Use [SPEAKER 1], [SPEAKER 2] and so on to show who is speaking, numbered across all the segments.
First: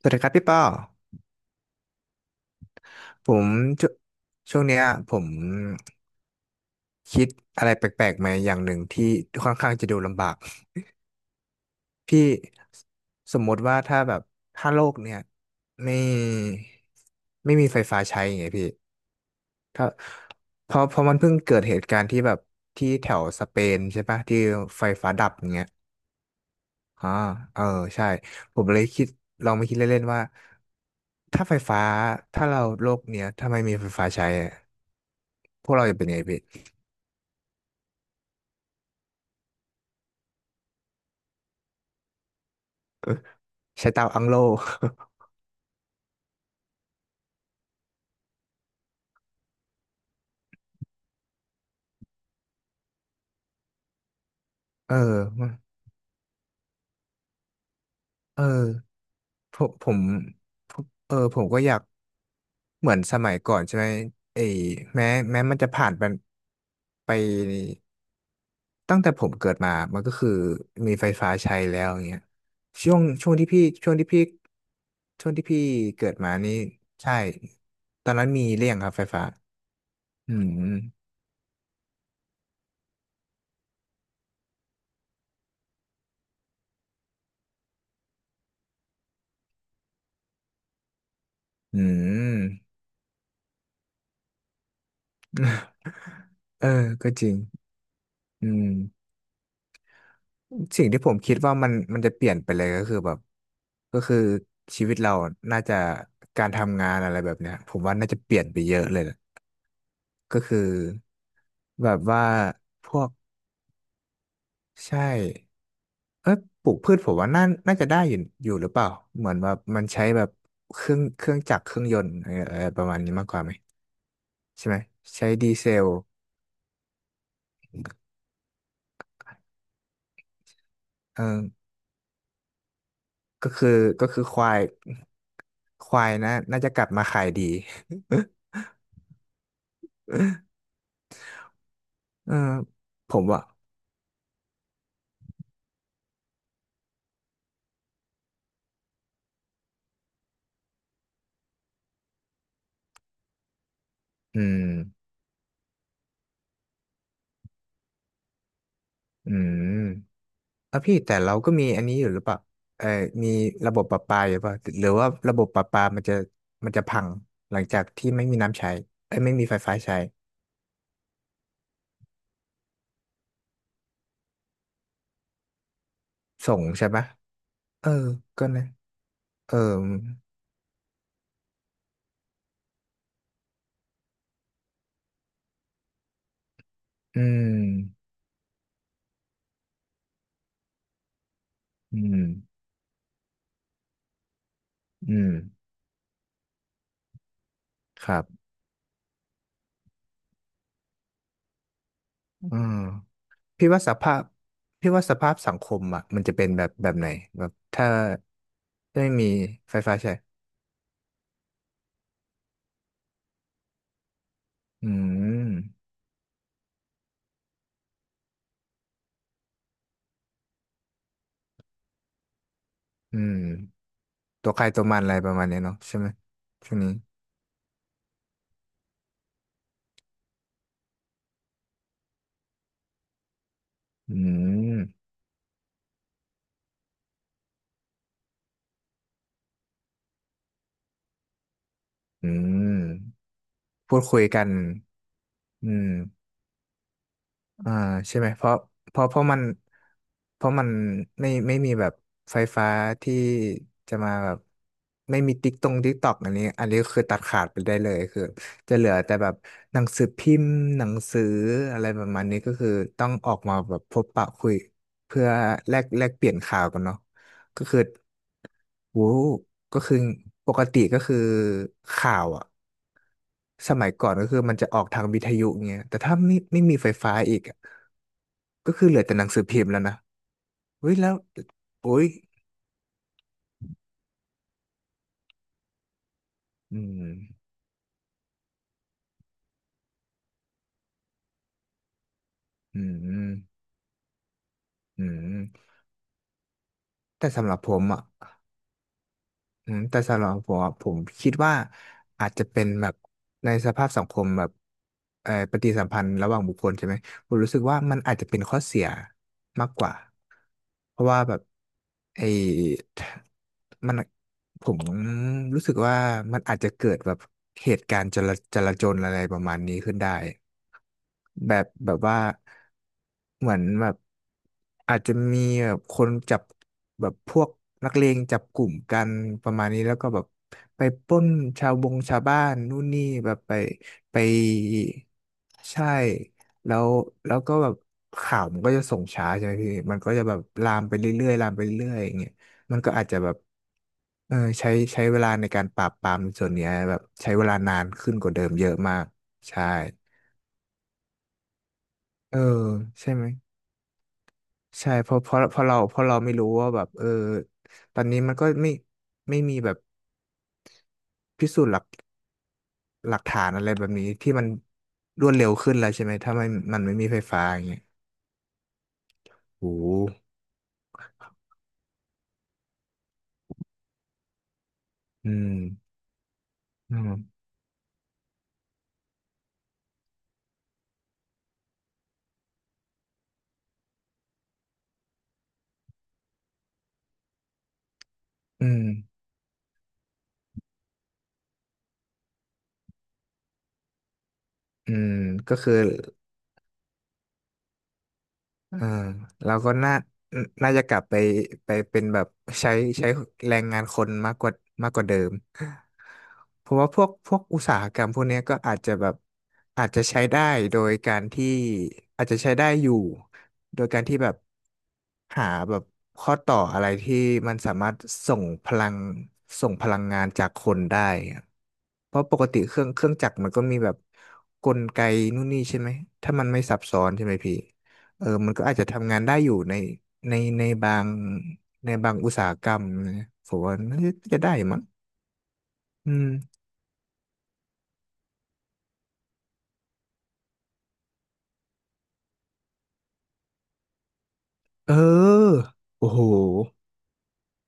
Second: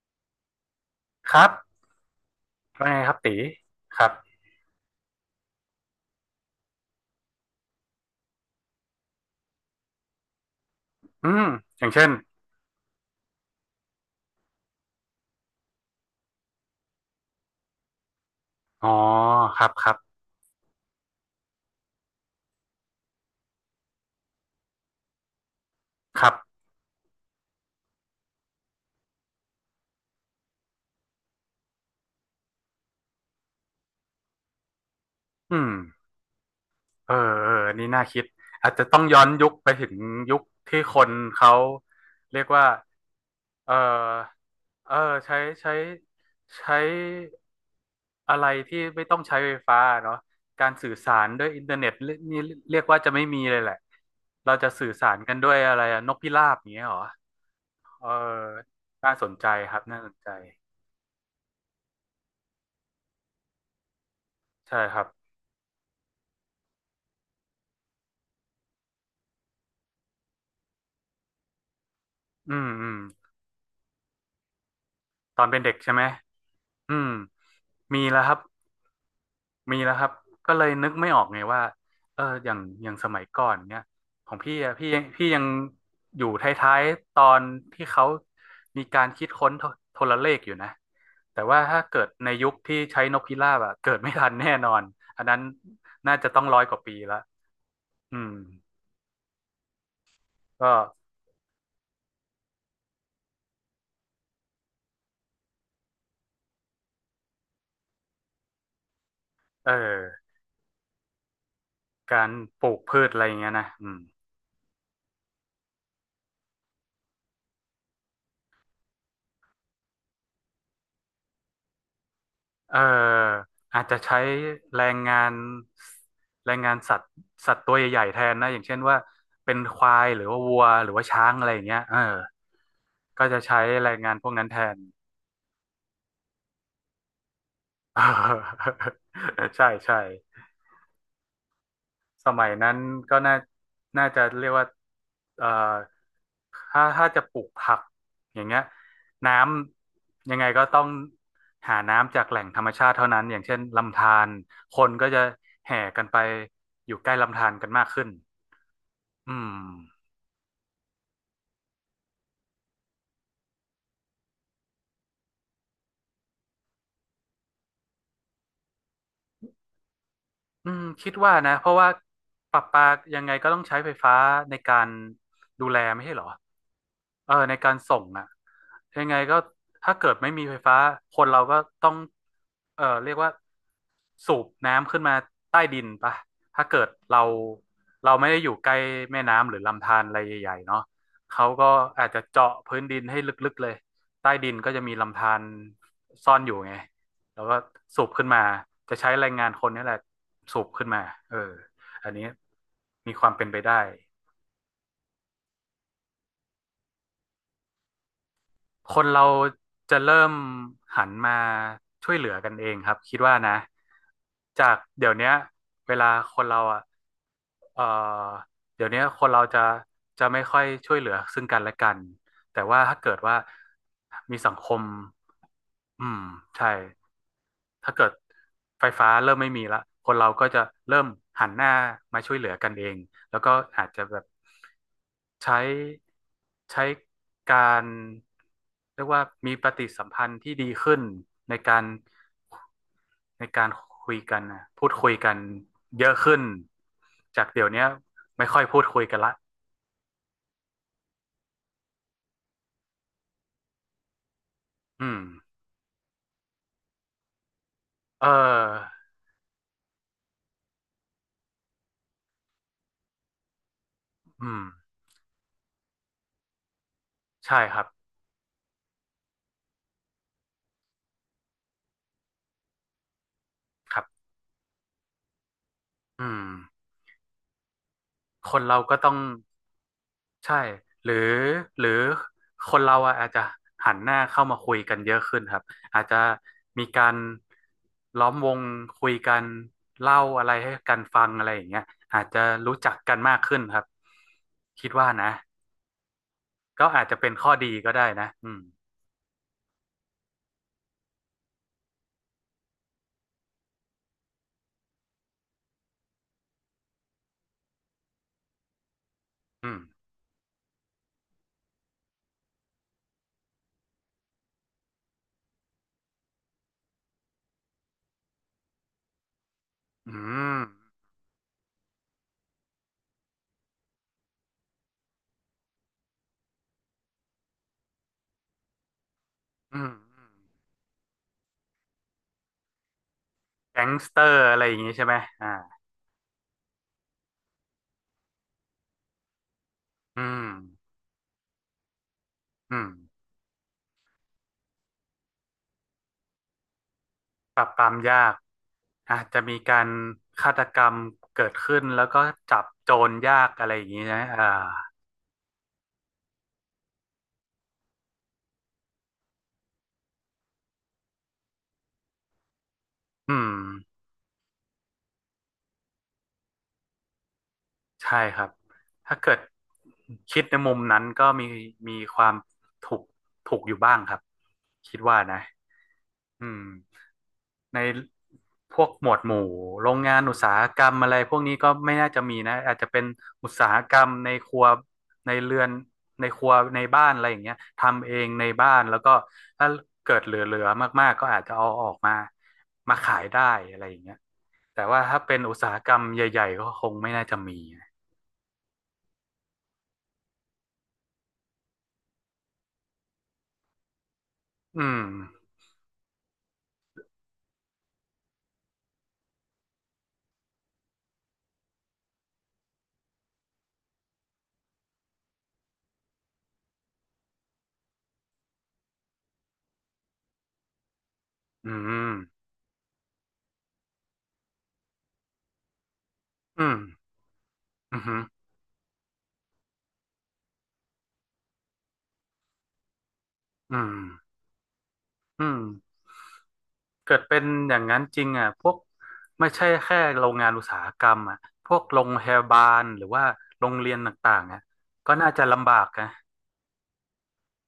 [SPEAKER 1] สวัสดีครับพี่ป้อ
[SPEAKER 2] ครับว่าไงครับ
[SPEAKER 1] ผ
[SPEAKER 2] ตี
[SPEAKER 1] มช
[SPEAKER 2] ครับ
[SPEAKER 1] ช่วงเนี้ยผมคิดอะไรแปลกๆมาอย่างหนึ่งที่ค่อนข้างจะดูลำบาก
[SPEAKER 2] อืมอย่างเช่น
[SPEAKER 1] พี่สมมติว่าถ้าแบบถ้าโลกเนี่ยไม่ไม่มีไฟฟ้าใช้อย่างเงี้ยพี่
[SPEAKER 2] อ๋อครับค
[SPEAKER 1] ถ้า
[SPEAKER 2] รับ
[SPEAKER 1] เพราะมันเพิ่งเกิดเหตุการณ์ที่แบบที่แถวสเปนใช่ปะที่ไฟฟ้าดับอย่างเงี้ย
[SPEAKER 2] ครับ
[SPEAKER 1] อ่าเออใช่ผมเลยคิดลองมาคิดเล่นๆว่าถ้าไฟฟ้าถ้าเราโลกเนี้ยถ้าไม่มีไฟฟ้าใช้อะ
[SPEAKER 2] อื
[SPEAKER 1] พ
[SPEAKER 2] ม
[SPEAKER 1] วกเราจะเป็นไงพี่
[SPEAKER 2] เออเออนี่น่าคิดอาจจะต้องย้อนยุคไปถึงยุคที่คนเขาเรียกว่าเออ
[SPEAKER 1] ใช้เตาอังโล
[SPEAKER 2] เออใช้ใช้ใช้อะไรที่ไม่ต้องใช้ไฟฟ้าเนาะการสื่อสารด้วยอินเทอร์เน็ตเรียกนี่เรียกว่าจะไม่มีเลยแหละเราจะ สื่อ
[SPEAKER 1] เออ
[SPEAKER 2] สารกัน
[SPEAKER 1] มั
[SPEAKER 2] ด้
[SPEAKER 1] น
[SPEAKER 2] วยอะไรอะนกพิราบอย่างเงี้ยเหรอเออ
[SPEAKER 1] เออ
[SPEAKER 2] น่าสนใจ
[SPEAKER 1] ผม
[SPEAKER 2] ครับ
[SPEAKER 1] ผ
[SPEAKER 2] น่า
[SPEAKER 1] ม
[SPEAKER 2] สนใจ
[SPEAKER 1] เออ ผมก็อยากเหมือนสมัยก่อนใช่ไหมไอ้
[SPEAKER 2] ใช่ครับ
[SPEAKER 1] แม้แม้มันจะผ่านไปไปตั้งแต่ผมเกิดมา มันก็คือมีไฟฟ้าใช้แล้วอย่างเงี้ย
[SPEAKER 2] อืมอื
[SPEAKER 1] ช่
[SPEAKER 2] ม
[SPEAKER 1] วงช่วงที่พี่ช่วงที่พี่ช่วง
[SPEAKER 2] ตอ
[SPEAKER 1] ที่
[SPEAKER 2] นเป็น
[SPEAKER 1] พี่
[SPEAKER 2] เด็กใช่ไหม
[SPEAKER 1] เกิดมานี่
[SPEAKER 2] อืม
[SPEAKER 1] ใช่
[SPEAKER 2] มี
[SPEAKER 1] ตอน
[SPEAKER 2] แล้ว
[SPEAKER 1] นั้
[SPEAKER 2] ค
[SPEAKER 1] น
[SPEAKER 2] รับ
[SPEAKER 1] มีเรี่ยงครับไฟฟ้า
[SPEAKER 2] มีแล้วครับ
[SPEAKER 1] อื
[SPEAKER 2] ก็เลย
[SPEAKER 1] ม
[SPEAKER 2] นึกไม่ออกไงว่าอย่างสมัยก่อนเนี่ยของพี่อะพี่พี่ยังอยู่ท้ายๆตอนที่เขามีการคิดค้นโทรเลขอยู่นะแต่ว่าถ้า
[SPEAKER 1] อื
[SPEAKER 2] เกิดใน
[SPEAKER 1] ม
[SPEAKER 2] ยุคที่ใช้นกพิราบอะเกิดไม่ทันแน่นอนอันนั้นน่าจะต้องร้อ ย
[SPEAKER 1] เออ
[SPEAKER 2] กว่าปี
[SPEAKER 1] ก็
[SPEAKER 2] ละ
[SPEAKER 1] จริง
[SPEAKER 2] อืม
[SPEAKER 1] อืม
[SPEAKER 2] ก็
[SPEAKER 1] สิ่งที่ผมคิดว่ามันจะเปลี่ยนไปเลยก็คือแบบก็คือชีวิตเราน่าจะการทำงานอะไรแบบเนี้ยผมว่าน่าจะเปลี่ยนไปเยอะเลยนะ
[SPEAKER 2] เออ
[SPEAKER 1] ก็คือแบบ
[SPEAKER 2] กา
[SPEAKER 1] ว่า
[SPEAKER 2] รปลูก
[SPEAKER 1] พ
[SPEAKER 2] พื
[SPEAKER 1] ว
[SPEAKER 2] ช
[SPEAKER 1] ก
[SPEAKER 2] อะไรอย่างเงี้ยนะอืม
[SPEAKER 1] ใช่เอ้ยปลูกพืชผมว่าน่าจะได้อยู่อยู่หรือเปล่าเหมือนแบบมันใช้แบบเครื่องจักรเครื่องยนต์อะไรอะไร
[SPEAKER 2] เอ่อ
[SPEAKER 1] ประมาณนี้มากกว่าไหม
[SPEAKER 2] อาจจะใช้
[SPEAKER 1] ใช่ไหม
[SPEAKER 2] แรงงา
[SPEAKER 1] ใช้
[SPEAKER 2] น
[SPEAKER 1] ดีเซล
[SPEAKER 2] สัตว์สัตว์ตัวใหญ่ๆแทนนะอย่างเช่นว่าเป็นควายหรือว่าวัวหรือว่า
[SPEAKER 1] เออ
[SPEAKER 2] ช้างอะไรอย่างเงี้ยเออก็จะ
[SPEAKER 1] ก็
[SPEAKER 2] ใช้
[SPEAKER 1] คือ
[SPEAKER 2] แรง
[SPEAKER 1] ก็
[SPEAKER 2] งาน
[SPEAKER 1] คือ
[SPEAKER 2] พวก
[SPEAKER 1] ค
[SPEAKER 2] นั้น
[SPEAKER 1] วา
[SPEAKER 2] แท
[SPEAKER 1] ย
[SPEAKER 2] น
[SPEAKER 1] ควายนะน่าจะกลับมาขายดี
[SPEAKER 2] ใช่ใช่ ส
[SPEAKER 1] เออ
[SPEAKER 2] มัยนั้น
[SPEAKER 1] ผ
[SPEAKER 2] ก็
[SPEAKER 1] ม
[SPEAKER 2] น่า
[SPEAKER 1] ว่า
[SPEAKER 2] น่าจะเรียกว่าเอ่อถ้าจะปลูกผักอย่างเงี้ยน้ำยังไงก็ต้องหาน้ำจากแหล่งธรรมชาติเท่านั้นอย่างเช่นลำธาร
[SPEAKER 1] อืม
[SPEAKER 2] คนก็จะแห่กันไปอยู่ใกล้ลำธารกันมากขึ้นอื
[SPEAKER 1] อื
[SPEAKER 2] ม
[SPEAKER 1] มแล้วพี่แต่เราก็มีอันนี้อยู่หรือเปล่า เออมีระบบประปาอยู่เปล่าหรือว่าระบบประปามันจะพังหลังจากที่ไม่มีน้ำใช้เอ้ยไม่มีไฟฟ้าใช้
[SPEAKER 2] อืมคิดว่านะเพราะว่าประปายังไงก็ต้องใช้ไฟฟ้าในการดูแลไม่ใช่เหรอ
[SPEAKER 1] ส่งใช่ปะ
[SPEAKER 2] เออในการ
[SPEAKER 1] เออ
[SPEAKER 2] ส่งอ่ะ
[SPEAKER 1] ก็นะ
[SPEAKER 2] ยังไงก็
[SPEAKER 1] เออ
[SPEAKER 2] ถ้าเกิดไม่มีไฟฟ้าคนเราก็ต้องเรียกว่าสูบน้ำขึ้นมาใต้ดินปะถ้าเกิด
[SPEAKER 1] อืม
[SPEAKER 2] เราไม่ได้อยู่ใกล้แม่น้ำหรือลำธารอะไรใหญ่ๆเนาะเขาก็
[SPEAKER 1] อื
[SPEAKER 2] อาจ
[SPEAKER 1] ม
[SPEAKER 2] จะเจาะพื้นดินให้ลึกๆเลยใต้ดินก็จะมี
[SPEAKER 1] อื
[SPEAKER 2] ลำ
[SPEAKER 1] ม
[SPEAKER 2] ธารซ่อนอยู่ไงแล้วก็สู
[SPEAKER 1] ค
[SPEAKER 2] บ
[SPEAKER 1] รั
[SPEAKER 2] ขึ้
[SPEAKER 1] บ
[SPEAKER 2] นมาจะใช้แรงงานคนนี่แหละสูบขึ้นมาเอออันนี้
[SPEAKER 1] อืม
[SPEAKER 2] มีความเป็นไป
[SPEAKER 1] พี่
[SPEAKER 2] ได้
[SPEAKER 1] ว่าสภาพพี่ว่าสภาพสังคมอ่ะมันจะเป็นแบบแบบไหนแบบถ้า
[SPEAKER 2] ค
[SPEAKER 1] ไม่
[SPEAKER 2] นเรา
[SPEAKER 1] มีไฟ
[SPEAKER 2] จะ
[SPEAKER 1] ฟ้าใช้
[SPEAKER 2] เริ่มหันมาช่วยเหลือกันเองครับคิดว่านะจาก
[SPEAKER 1] อื
[SPEAKER 2] เดี๋ยวเนี้ย
[SPEAKER 1] ม
[SPEAKER 2] เวลาคนเราอ่ะเอ่อเดี๋ยวเนี้ยคนเราจะไม่ค่อยช่วยเหลือซึ่งกันและกันแต่ว่าถ้าเกิ
[SPEAKER 1] อื
[SPEAKER 2] ดว่า
[SPEAKER 1] ม
[SPEAKER 2] มี
[SPEAKER 1] ตั
[SPEAKER 2] สั
[SPEAKER 1] ว
[SPEAKER 2] ง
[SPEAKER 1] ใค
[SPEAKER 2] ค
[SPEAKER 1] รตั
[SPEAKER 2] ม
[SPEAKER 1] วมันอะไรประมาณเนี้ยเนาะใช่ไหม
[SPEAKER 2] อืมใช่
[SPEAKER 1] ช่วงนี้
[SPEAKER 2] ถ้าเกิดไฟฟ้าเริ่มไม่มีละคนเราก็จะเริ่มหันหน้ามาช่วยเหลือกันเองแล้วก็อาจจะ
[SPEAKER 1] อื
[SPEAKER 2] แบบ
[SPEAKER 1] ม
[SPEAKER 2] ใช้ใช้การเรียกว่ามีปฏิสัมพันธ์ที่ดีขึ้นในการ
[SPEAKER 1] อืม
[SPEAKER 2] ในการ
[SPEAKER 1] พูด
[SPEAKER 2] คุย
[SPEAKER 1] คุย
[SPEAKER 2] กัน
[SPEAKER 1] กัน
[SPEAKER 2] นะพูดคุยกัน
[SPEAKER 1] อืม
[SPEAKER 2] เยอะขึ้นจากเดี๋ยว
[SPEAKER 1] อ่า
[SPEAKER 2] เนี้ย
[SPEAKER 1] ใช่ไหม
[SPEAKER 2] ไม่ค่อยพูด
[SPEAKER 1] เพ
[SPEAKER 2] คุย
[SPEAKER 1] ราะเพ
[SPEAKER 2] กัน
[SPEAKER 1] ราะ
[SPEAKER 2] ละ
[SPEAKER 1] มันเพราะมันไม่มีแบบไฟฟ้าที่จะมาแบบ
[SPEAKER 2] อื
[SPEAKER 1] ไม่
[SPEAKER 2] ม
[SPEAKER 1] มีติ๊กตรงติ๊กตอกอันนี้คือตัดขาดไปได้เลยคือ
[SPEAKER 2] เอ
[SPEAKER 1] จะเหลื
[SPEAKER 2] อ
[SPEAKER 1] อแต่แบบหนังสือพิมพ์หนังสืออะไรประมาณนี้ก็คือต้องออกมาแบบพบปะคุ
[SPEAKER 2] อื
[SPEAKER 1] ย
[SPEAKER 2] ม
[SPEAKER 1] เพื่อแลกเปลี่ยนข่าวกันเนาะ
[SPEAKER 2] ใช่
[SPEAKER 1] ก็
[SPEAKER 2] ค
[SPEAKER 1] คือ
[SPEAKER 2] รับ
[SPEAKER 1] โว้ก็คือปกติก็คือข่าวอ่ะสมัย
[SPEAKER 2] ครั
[SPEAKER 1] ก่อน
[SPEAKER 2] บ
[SPEAKER 1] ก็คือมันจะออกทางวิทยุเงี้ยแต่ถ้า
[SPEAKER 2] อืม
[SPEAKER 1] ไม่มีไฟฟ้าอีกอะ
[SPEAKER 2] คน
[SPEAKER 1] ก็
[SPEAKER 2] เรา
[SPEAKER 1] คือ
[SPEAKER 2] ก็
[SPEAKER 1] เหลือ
[SPEAKER 2] ต้อ
[SPEAKER 1] แต่
[SPEAKER 2] ง
[SPEAKER 1] หนังสือพิมพ์แล้วนะ
[SPEAKER 2] ใช่
[SPEAKER 1] เฮ้ย
[SPEAKER 2] ห
[SPEAKER 1] แล้
[SPEAKER 2] รือ
[SPEAKER 1] ว
[SPEAKER 2] หรือ
[SPEAKER 1] โอ้ย
[SPEAKER 2] คนเราอะอาจจะหันหน้าเข้ามาคุยกันเยอะขึ้นครับอาจจะ
[SPEAKER 1] อื
[SPEAKER 2] มีกา
[SPEAKER 1] ม
[SPEAKER 2] รล้อมวงคุยกันเล่าอะไรให้กันฟังอะไรอย่างเงี้ยอาจจะรู้
[SPEAKER 1] อื
[SPEAKER 2] จักกัน
[SPEAKER 1] ม
[SPEAKER 2] มากขึ้นครับคิด
[SPEAKER 1] อื
[SPEAKER 2] ว่านะ
[SPEAKER 1] ม
[SPEAKER 2] ก็อาจจะ
[SPEAKER 1] แต่
[SPEAKER 2] เป็น
[SPEAKER 1] สำ
[SPEAKER 2] ข้อ
[SPEAKER 1] หรับผ
[SPEAKER 2] ดี
[SPEAKER 1] ม
[SPEAKER 2] ก็ได้นะ
[SPEAKER 1] อ่ะ
[SPEAKER 2] อืม
[SPEAKER 1] อืมแต่สำหรับผมอะผมคิดว่าอาจจะเป็นแบบในสภาพสังคมแบบเอ่อปฏิสัมพันธ์ระหว่างบุคคลใช่ไหมผมรู้สึกว่ามันอาจจะเป็นข้อเสียมาก
[SPEAKER 2] อืม
[SPEAKER 1] กว่าเพราะว่าแบบไอ้มันผมรู้สึกว่ามันอาจจะเกิดแบบเหตุการณ์จลาจลาจลอะไรประมาณนี้ขึ้นได้
[SPEAKER 2] อืม
[SPEAKER 1] แบบแบบว่าเหมือนแบบอาจจะมีแบบคนจับแบบพวกนักเลงจับกลุ่มกันประมาณนี้
[SPEAKER 2] อืม
[SPEAKER 1] แล้วก็แบบไปปล้นชาวบงชาวบ้านนู่นนี่แบบ
[SPEAKER 2] แก๊งสเต
[SPEAKER 1] ไป
[SPEAKER 2] อร์อะไรอย่างงี้ใช่ไหมอ่า
[SPEAKER 1] ใช่แล้วแล้วก็แบบข่าวมันก็จะส่งช้าใช่ไหมพี่มันก็
[SPEAKER 2] อื
[SPEAKER 1] จะแบบ
[SPEAKER 2] ม
[SPEAKER 1] ลามไปเรื่อยๆลามไปเรื่อยๆอย่างเงี้ย
[SPEAKER 2] อื
[SPEAKER 1] มัน
[SPEAKER 2] ม
[SPEAKER 1] ก็อาจจะแบบเออใช้เวลาในการปราบปรามในส่วนเนี้ยแบบใช้เวลา
[SPEAKER 2] ปราบ
[SPEAKER 1] นา
[SPEAKER 2] ป
[SPEAKER 1] น
[SPEAKER 2] ราม
[SPEAKER 1] ขึ้นก
[SPEAKER 2] ยา
[SPEAKER 1] ว่า
[SPEAKER 2] ก
[SPEAKER 1] เดิมเยอะมาก
[SPEAKER 2] อาจจะมี
[SPEAKER 1] ใช่
[SPEAKER 2] การฆาตกรรมเกิดขึ้นแล้วก็
[SPEAKER 1] เออ
[SPEAKER 2] จับโจร
[SPEAKER 1] ใช่ไหม
[SPEAKER 2] ยากอะไรอย่างนี้นะอ่า
[SPEAKER 1] ใช่เพราะเราไม่รู้ว่าแบบเออตอนนี้มันก็ไม่ไม่มีแบบพิสูจน์หลัก
[SPEAKER 2] อื
[SPEAKER 1] ฐา
[SPEAKER 2] ม
[SPEAKER 1] นอะไรแบบนี้ที่มันรวดเร็วขึ้นแล้วใช่ไหมถ้ามันไม่มีไฟฟ้าอย่างเงี้ย
[SPEAKER 2] ใช่ครับถ้าเกิด
[SPEAKER 1] โอ้โห
[SPEAKER 2] คิดในมุมนั้นก็มีมีความถูกถูกอยู่บ้างครับคิดว่า
[SPEAKER 1] อื
[SPEAKER 2] นะ
[SPEAKER 1] ม
[SPEAKER 2] อืม
[SPEAKER 1] อืม
[SPEAKER 2] ในพวกหมวดหมู่โรงงานอุตสาหกรรมอะไรพวกนี้ก็ไม่น่าจะมีนะอาจจะเป็นอุตสาหกรรมในครัวในเรือนในครัวในบ้านอะไรอย่างเงี้ยทำเองใน
[SPEAKER 1] อื
[SPEAKER 2] บ้าน
[SPEAKER 1] ม
[SPEAKER 2] แล้วก็ถ้าเกิดเหลือๆมากๆก็อาจจะเอาออกมามาขายได้อะไรอย่างเงี้ยแต่
[SPEAKER 1] อื
[SPEAKER 2] ว่า
[SPEAKER 1] ม
[SPEAKER 2] ถ้าเป็นอุ
[SPEAKER 1] ก็
[SPEAKER 2] ตสา
[SPEAKER 1] คือ
[SPEAKER 2] หกรรมใหญ่ๆก็คงไม่น่าจะมีนะ
[SPEAKER 1] อ่าเราก็น่าจะกลับไปไปเป็นแบบใช้ใช้แรงงานคนมากกว่า
[SPEAKER 2] อื
[SPEAKER 1] มากก
[SPEAKER 2] ม
[SPEAKER 1] ว่าเดิมเพราะว่าพวกอุตสาหกรรมพวกเนี้ยก็อาจจะแบบอาจจะใช้ได้โดยการที่อาจจะใช้ได้อยู่โดยการที่แบบหาแบบข้อต่ออะไรที่มันสามารถส่งพลังส่งพลังงานจากคนได้อะ
[SPEAKER 2] อืม
[SPEAKER 1] เพราะปกติเครื่องจักรมันก็มีแบบกลไกนู่นนี่ใช่ไหมถ้ามันไม่
[SPEAKER 2] อื
[SPEAKER 1] ซั
[SPEAKER 2] ม
[SPEAKER 1] บซ้อนใช่ไหมพี่
[SPEAKER 2] อื
[SPEAKER 1] เออ
[SPEAKER 2] ม
[SPEAKER 1] มันก็อาจจะทำงานได้อยู่ในในในบางในบางอุตสาหกรรมนะผมว่า
[SPEAKER 2] อืม
[SPEAKER 1] น่าจะได้มั้ง
[SPEAKER 2] อืม
[SPEAKER 1] อืม
[SPEAKER 2] เกิดเป็นอย่างนั้นจริงอ่ะพวกไม่ใช่แค่โรงงานอุตสาหกรรมอ่ะพวกโรงพยาบาลหรือว่าโรงเรียนต่างๆอ่ะ
[SPEAKER 1] เอ
[SPEAKER 2] ก็น่าจะ
[SPEAKER 1] อ
[SPEAKER 2] ลำบากนะ
[SPEAKER 1] โอ้โห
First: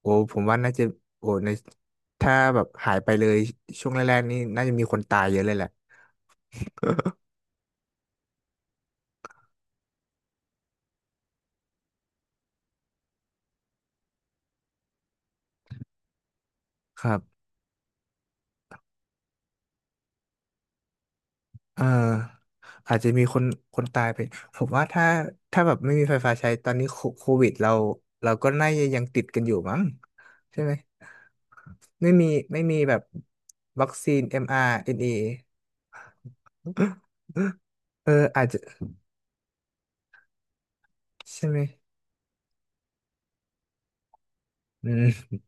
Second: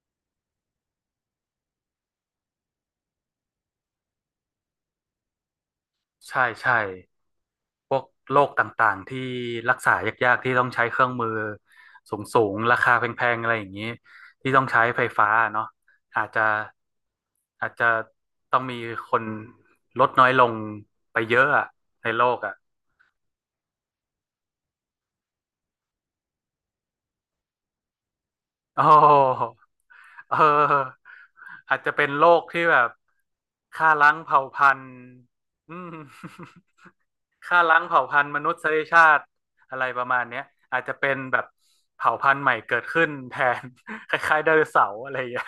[SPEAKER 1] โอ้ผมว่าน่าจะโอ้ในถ้าแบบหายไปเลยช่วงแรกๆนี่น่าจะมีคนตายเยอะเลยแหละ
[SPEAKER 2] ใช่ใช่พวกโรคต่างๆที่รักษายากๆที่ต้องใช้เครื่องมือสูงๆราคาแพงๆอะไรอย่างนี้ที่ต้องใช้ไฟฟ้าเนาะอาจจะ
[SPEAKER 1] ครับ
[SPEAKER 2] อาจจะต้องมีคนลดน้อยลงไปเยอะอะ
[SPEAKER 1] เออ
[SPEAKER 2] ในโลกอ่ะ
[SPEAKER 1] อาจจะมีคนตายไป ผมว่าถ้าถ้าแบบไม่มีไฟฟ้าใช้ตอนนี้โคโควิดเราเราก็น่า
[SPEAKER 2] โอ
[SPEAKER 1] จะยังติดกันอ
[SPEAKER 2] ้
[SPEAKER 1] ยู่มั้ง
[SPEAKER 2] เอ
[SPEAKER 1] ใช่ไหม
[SPEAKER 2] ออาจจะเป็น
[SPEAKER 1] ไม่
[SPEAKER 2] โร
[SPEAKER 1] มี
[SPEAKER 2] คที่
[SPEAKER 1] ไม่
[SPEAKER 2] แบ
[SPEAKER 1] มี
[SPEAKER 2] บ
[SPEAKER 1] แบบวั
[SPEAKER 2] ฆ่า
[SPEAKER 1] ค
[SPEAKER 2] ล้า
[SPEAKER 1] ซี
[SPEAKER 2] ง
[SPEAKER 1] น
[SPEAKER 2] เผ่าพันธุ์
[SPEAKER 1] mRNA
[SPEAKER 2] อืม ฆ่าล้างเผ่า
[SPEAKER 1] เอ
[SPEAKER 2] พัน
[SPEAKER 1] อ
[SPEAKER 2] ธุ์ม
[SPEAKER 1] อาจ
[SPEAKER 2] นุ
[SPEAKER 1] จะ
[SPEAKER 2] ษยชาติอะไรประมาณเนี้ยอาจจะเป็นแบบ
[SPEAKER 1] ใช่ไหม
[SPEAKER 2] เผ่าพันธุ์ใหม่เกิดขึ้นแทน คล้ายๆไดโนเสา
[SPEAKER 1] อื
[SPEAKER 2] ร์อะ
[SPEAKER 1] ม
[SPEAKER 2] ไรอย่างเงี้ย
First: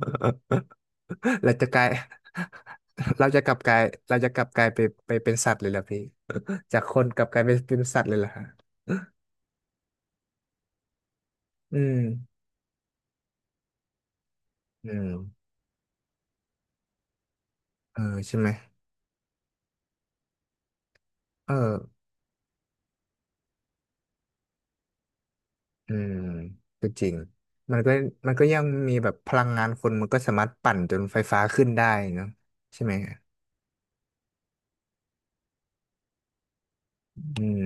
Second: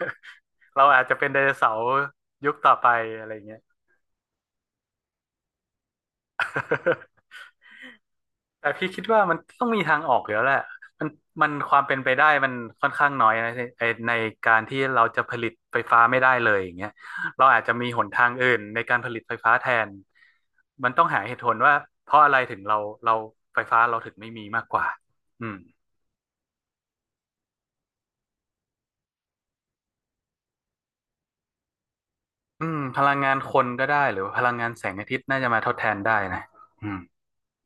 [SPEAKER 2] เราอาจจะเป็นไดโน
[SPEAKER 1] เราจะ
[SPEAKER 2] เสา
[SPEAKER 1] กลา
[SPEAKER 2] ร์
[SPEAKER 1] ย
[SPEAKER 2] ยุคต่อไป อะ
[SPEAKER 1] เรา
[SPEAKER 2] ไรอ
[SPEAKER 1] จะ
[SPEAKER 2] ย่าง
[SPEAKER 1] กลั
[SPEAKER 2] เงี้
[SPEAKER 1] บ
[SPEAKER 2] ย
[SPEAKER 1] กลายเราจะกลับกลายไปเป็นสัตว์เลยเหรอพี่ จากคนก ลับกลายไปเป็นสัตว์เลยเหรอฮะ
[SPEAKER 2] แต่พี่คิดว่ามันต้องมีทางออกอยู่แล้วแหละมันมันค
[SPEAKER 1] อื
[SPEAKER 2] วามเป็น
[SPEAKER 1] ม
[SPEAKER 2] ไปได้มันค่อนข้างน้อยนะไอ้ในการที่
[SPEAKER 1] อื
[SPEAKER 2] เรา
[SPEAKER 1] ม
[SPEAKER 2] จะผลิตไฟฟ้าไม่ได้เลยอย่างเงี้ยเราอาจจะมี
[SPEAKER 1] เอ
[SPEAKER 2] ห
[SPEAKER 1] อ
[SPEAKER 2] นทาง
[SPEAKER 1] ใช่ไห
[SPEAKER 2] อื่
[SPEAKER 1] ม
[SPEAKER 2] นในการผลิตไฟฟ้าแทนมันต้องหาเหตุผ
[SPEAKER 1] เออ
[SPEAKER 2] ลว่าเพราะอะไรถึงเราไฟฟ้าเราถึงไม่มีมากกว่าอืม
[SPEAKER 1] อืมก็จริงมันก็มันก็ยังมีแบบพลังงานคนมันก็สามารถปั่นจนไฟฟ้าขึ้นได้เนอะ
[SPEAKER 2] อืม
[SPEAKER 1] ใช่ไหม
[SPEAKER 2] พลังงานคนก็ได้หรือว่าพลังงานแสงอาทิตย์น่าจะมาทดแทนได้นะอืม
[SPEAKER 1] อืม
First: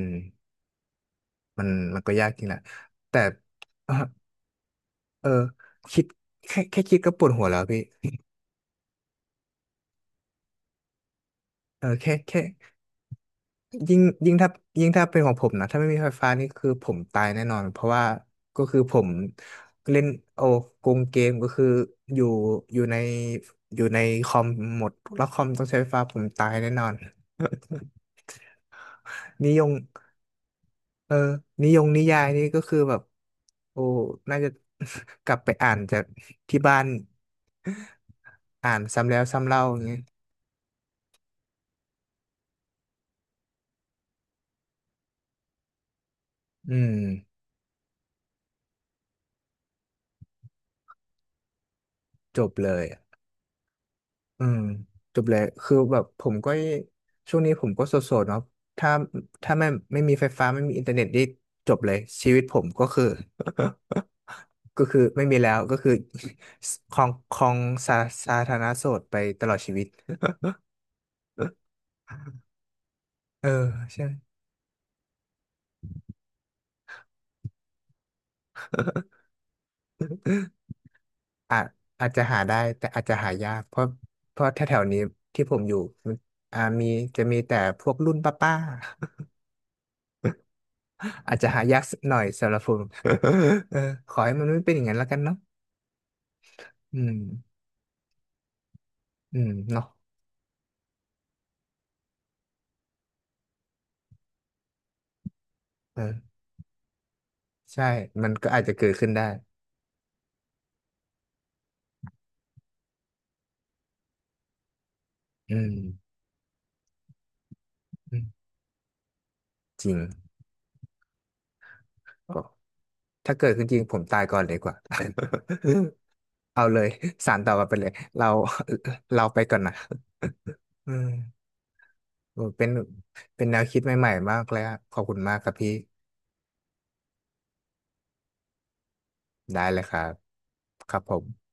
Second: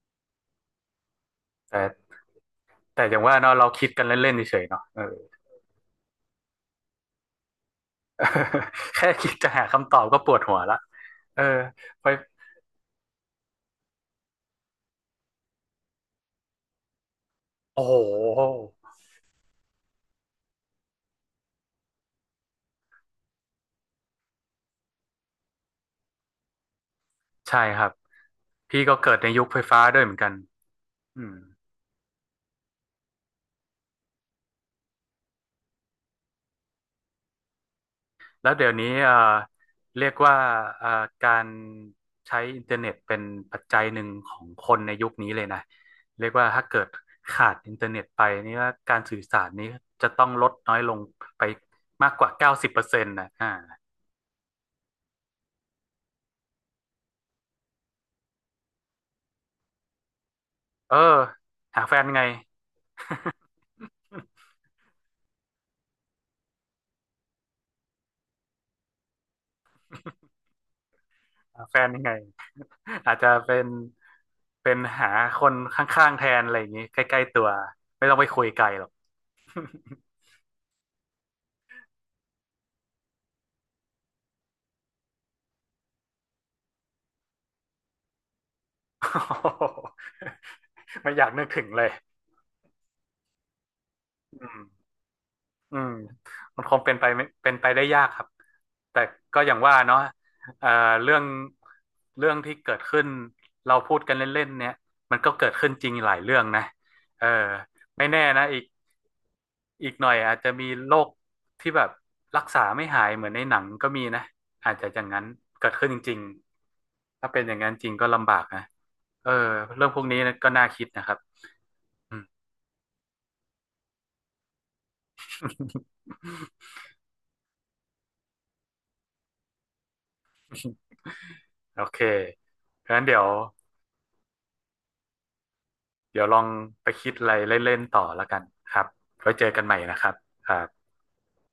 [SPEAKER 1] มัน
[SPEAKER 2] แต่
[SPEAKER 1] มันก็ยากจริงแหละ
[SPEAKER 2] อ
[SPEAKER 1] แต่
[SPEAKER 2] ย่างว่าเนาะเรา คิด
[SPEAKER 1] เออ
[SPEAKER 2] กันเล่นๆเฉยๆเนาะเออ
[SPEAKER 1] เออคิดแค่คิดก็ปวดหัวแล้วพี่
[SPEAKER 2] แค่คิดจะหาคำตอบก็ปวดหัวละเออ
[SPEAKER 1] เออ
[SPEAKER 2] ไฟ
[SPEAKER 1] แค่ยิ่งถ้ายิ่งถ้าเป็นของผมนะถ้าไม่มีไฟฟ้านี่คือผมตายแน่นอนเพ
[SPEAKER 2] โอ้โห
[SPEAKER 1] ราะว่าก็คือผมเล่นโอ้โกงเกมก็คืออยู่อยู่ในอยู่ในคอมหมดแล้วคอมต้องใช้ไฟฟ้าผมตายแน่นอน
[SPEAKER 2] ใช่ครับพี่ก็เกิดในยุ ค
[SPEAKER 1] นิ
[SPEAKER 2] ไฟ
[SPEAKER 1] ยม
[SPEAKER 2] ฟ้าด้วยเหมือนกัน
[SPEAKER 1] เออ
[SPEAKER 2] อืม
[SPEAKER 1] นิยนิยายนี่ก็คือแบบโอ้น่าจะ กลับไปอ่านจากที่บ้าน
[SPEAKER 2] แล้วเดี๋ยว
[SPEAKER 1] อ่าน
[SPEAKER 2] นี้
[SPEAKER 1] ซ้ำแล้วซ้ำเล่าอย่างเงี้ย
[SPEAKER 2] เรียกว่าเอ่อการใช้อินเทอร์เน็ตเป็นปัจจัยหนึ่งของคนในยุคนี้เลยนะเรียกว่าถ้า
[SPEAKER 1] อื
[SPEAKER 2] เกิด
[SPEAKER 1] ม
[SPEAKER 2] ขาดอินเทอร์เน็ตไปนี่ว่าการสื่อสารนี้จะต้องลดน้อยลงไปมากกว่า
[SPEAKER 1] จ
[SPEAKER 2] เก้า
[SPEAKER 1] บ
[SPEAKER 2] สิบ
[SPEAKER 1] เล
[SPEAKER 2] เปอ
[SPEAKER 1] ย
[SPEAKER 2] ร์เซ็นต์นะอ่า
[SPEAKER 1] อืมจบเลยคือแบบผมก็ช่วงนี้ผมก็โสดๆเนาะถ้าถ้าไม่มีไฟฟ้าไม่มีอินเทอ
[SPEAKER 2] เออ
[SPEAKER 1] ร์เน็ตนี่จบ
[SPEAKER 2] หา
[SPEAKER 1] เล
[SPEAKER 2] แฟ
[SPEAKER 1] ย
[SPEAKER 2] นยังไง
[SPEAKER 1] ชีวิตผมก็คือ ก็คือไม่มีแล้วก็คือ คลองครองสาสาธารณโสดไปตลอดชีวิต
[SPEAKER 2] หาแฟนยังไงอาจจะ
[SPEAKER 1] เออ
[SPEAKER 2] เป็น
[SPEAKER 1] ใช่
[SPEAKER 2] หาคนข้างๆแทนอะไรอย่างนี้ใกล้ๆตัวไม่ต้องไปคุยไกลหรอก
[SPEAKER 1] อาจจะหาได้แต่อาจจะหายากเพราะแถวๆนี้ที่ผมอยู่มันมีจะมีแต่พวกรุ่นป้า ๆ
[SPEAKER 2] ไม่อยา ก
[SPEAKER 1] อาจ
[SPEAKER 2] นึก
[SPEAKER 1] จะหา
[SPEAKER 2] ถึง
[SPEAKER 1] ยา
[SPEAKER 2] เล
[SPEAKER 1] ก
[SPEAKER 2] ย
[SPEAKER 1] หน่อยสำหรับผม เออขอให้
[SPEAKER 2] อื
[SPEAKER 1] มัน
[SPEAKER 2] ม
[SPEAKER 1] ไม่เป็นอย่างนั้นแล้วกันเนาะ
[SPEAKER 2] อืมมันคงเป็น
[SPEAKER 1] อื
[SPEAKER 2] ไป
[SPEAKER 1] ม
[SPEAKER 2] ไม่เป็นไปได้ยากครับ แต่
[SPEAKER 1] อื
[SPEAKER 2] ก็อ
[SPEAKER 1] ม
[SPEAKER 2] ย่างว่า
[SPEAKER 1] เนาะ
[SPEAKER 2] เนาะเอ่อเรื่องที่เกิดขึ้นเราพูดกันเล่นๆเนี่ยมันก็เกิดขึ้นจริง
[SPEAKER 1] เอ
[SPEAKER 2] หลายเรื่
[SPEAKER 1] อ
[SPEAKER 2] องนะเออ
[SPEAKER 1] ใช่
[SPEAKER 2] ไม่แน่
[SPEAKER 1] มัน
[SPEAKER 2] นะ
[SPEAKER 1] ก็
[SPEAKER 2] อี
[SPEAKER 1] อาจ
[SPEAKER 2] ก
[SPEAKER 1] จะเกิดขึ้นได้
[SPEAKER 2] อีกหน่อยอาจจะมีโรคที่แบบรักษาไม่หายเหมือนในหนังก็มีนะอาจจะอย่างนั้น
[SPEAKER 1] อื
[SPEAKER 2] เกิด
[SPEAKER 1] ม
[SPEAKER 2] ขึ้นจริงๆ ถ้าเป็นอย่างนั้นจริงก็
[SPEAKER 1] อืม
[SPEAKER 2] ลำบากนะเออเรื่
[SPEAKER 1] จ
[SPEAKER 2] อง
[SPEAKER 1] ริ
[SPEAKER 2] พ
[SPEAKER 1] ง
[SPEAKER 2] วกนี้ก็น่าคิดนะครับอืม
[SPEAKER 1] ก็ถ้าเกิดขึ้นจริงผมตายก่อนเลยกว่า เอาเลยสารต่อกันไปเลยเรา เราไปก่อนนะ อืม
[SPEAKER 2] โอเค
[SPEAKER 1] โอ้เป็น
[SPEAKER 2] งั้นเดี๋ยว
[SPEAKER 1] แนวคิดใหม่ๆมากเลยอะขอบคุณมากครับพี่
[SPEAKER 2] ลองไปคิดอะไรเล่นๆต่อแล้วกันครับไว้เจอกัน
[SPEAKER 1] ได้
[SPEAKER 2] ใหม่
[SPEAKER 1] เลยค
[SPEAKER 2] นะ
[SPEAKER 1] รั
[SPEAKER 2] ครั
[SPEAKER 1] บ
[SPEAKER 2] บครับ
[SPEAKER 1] ครับผม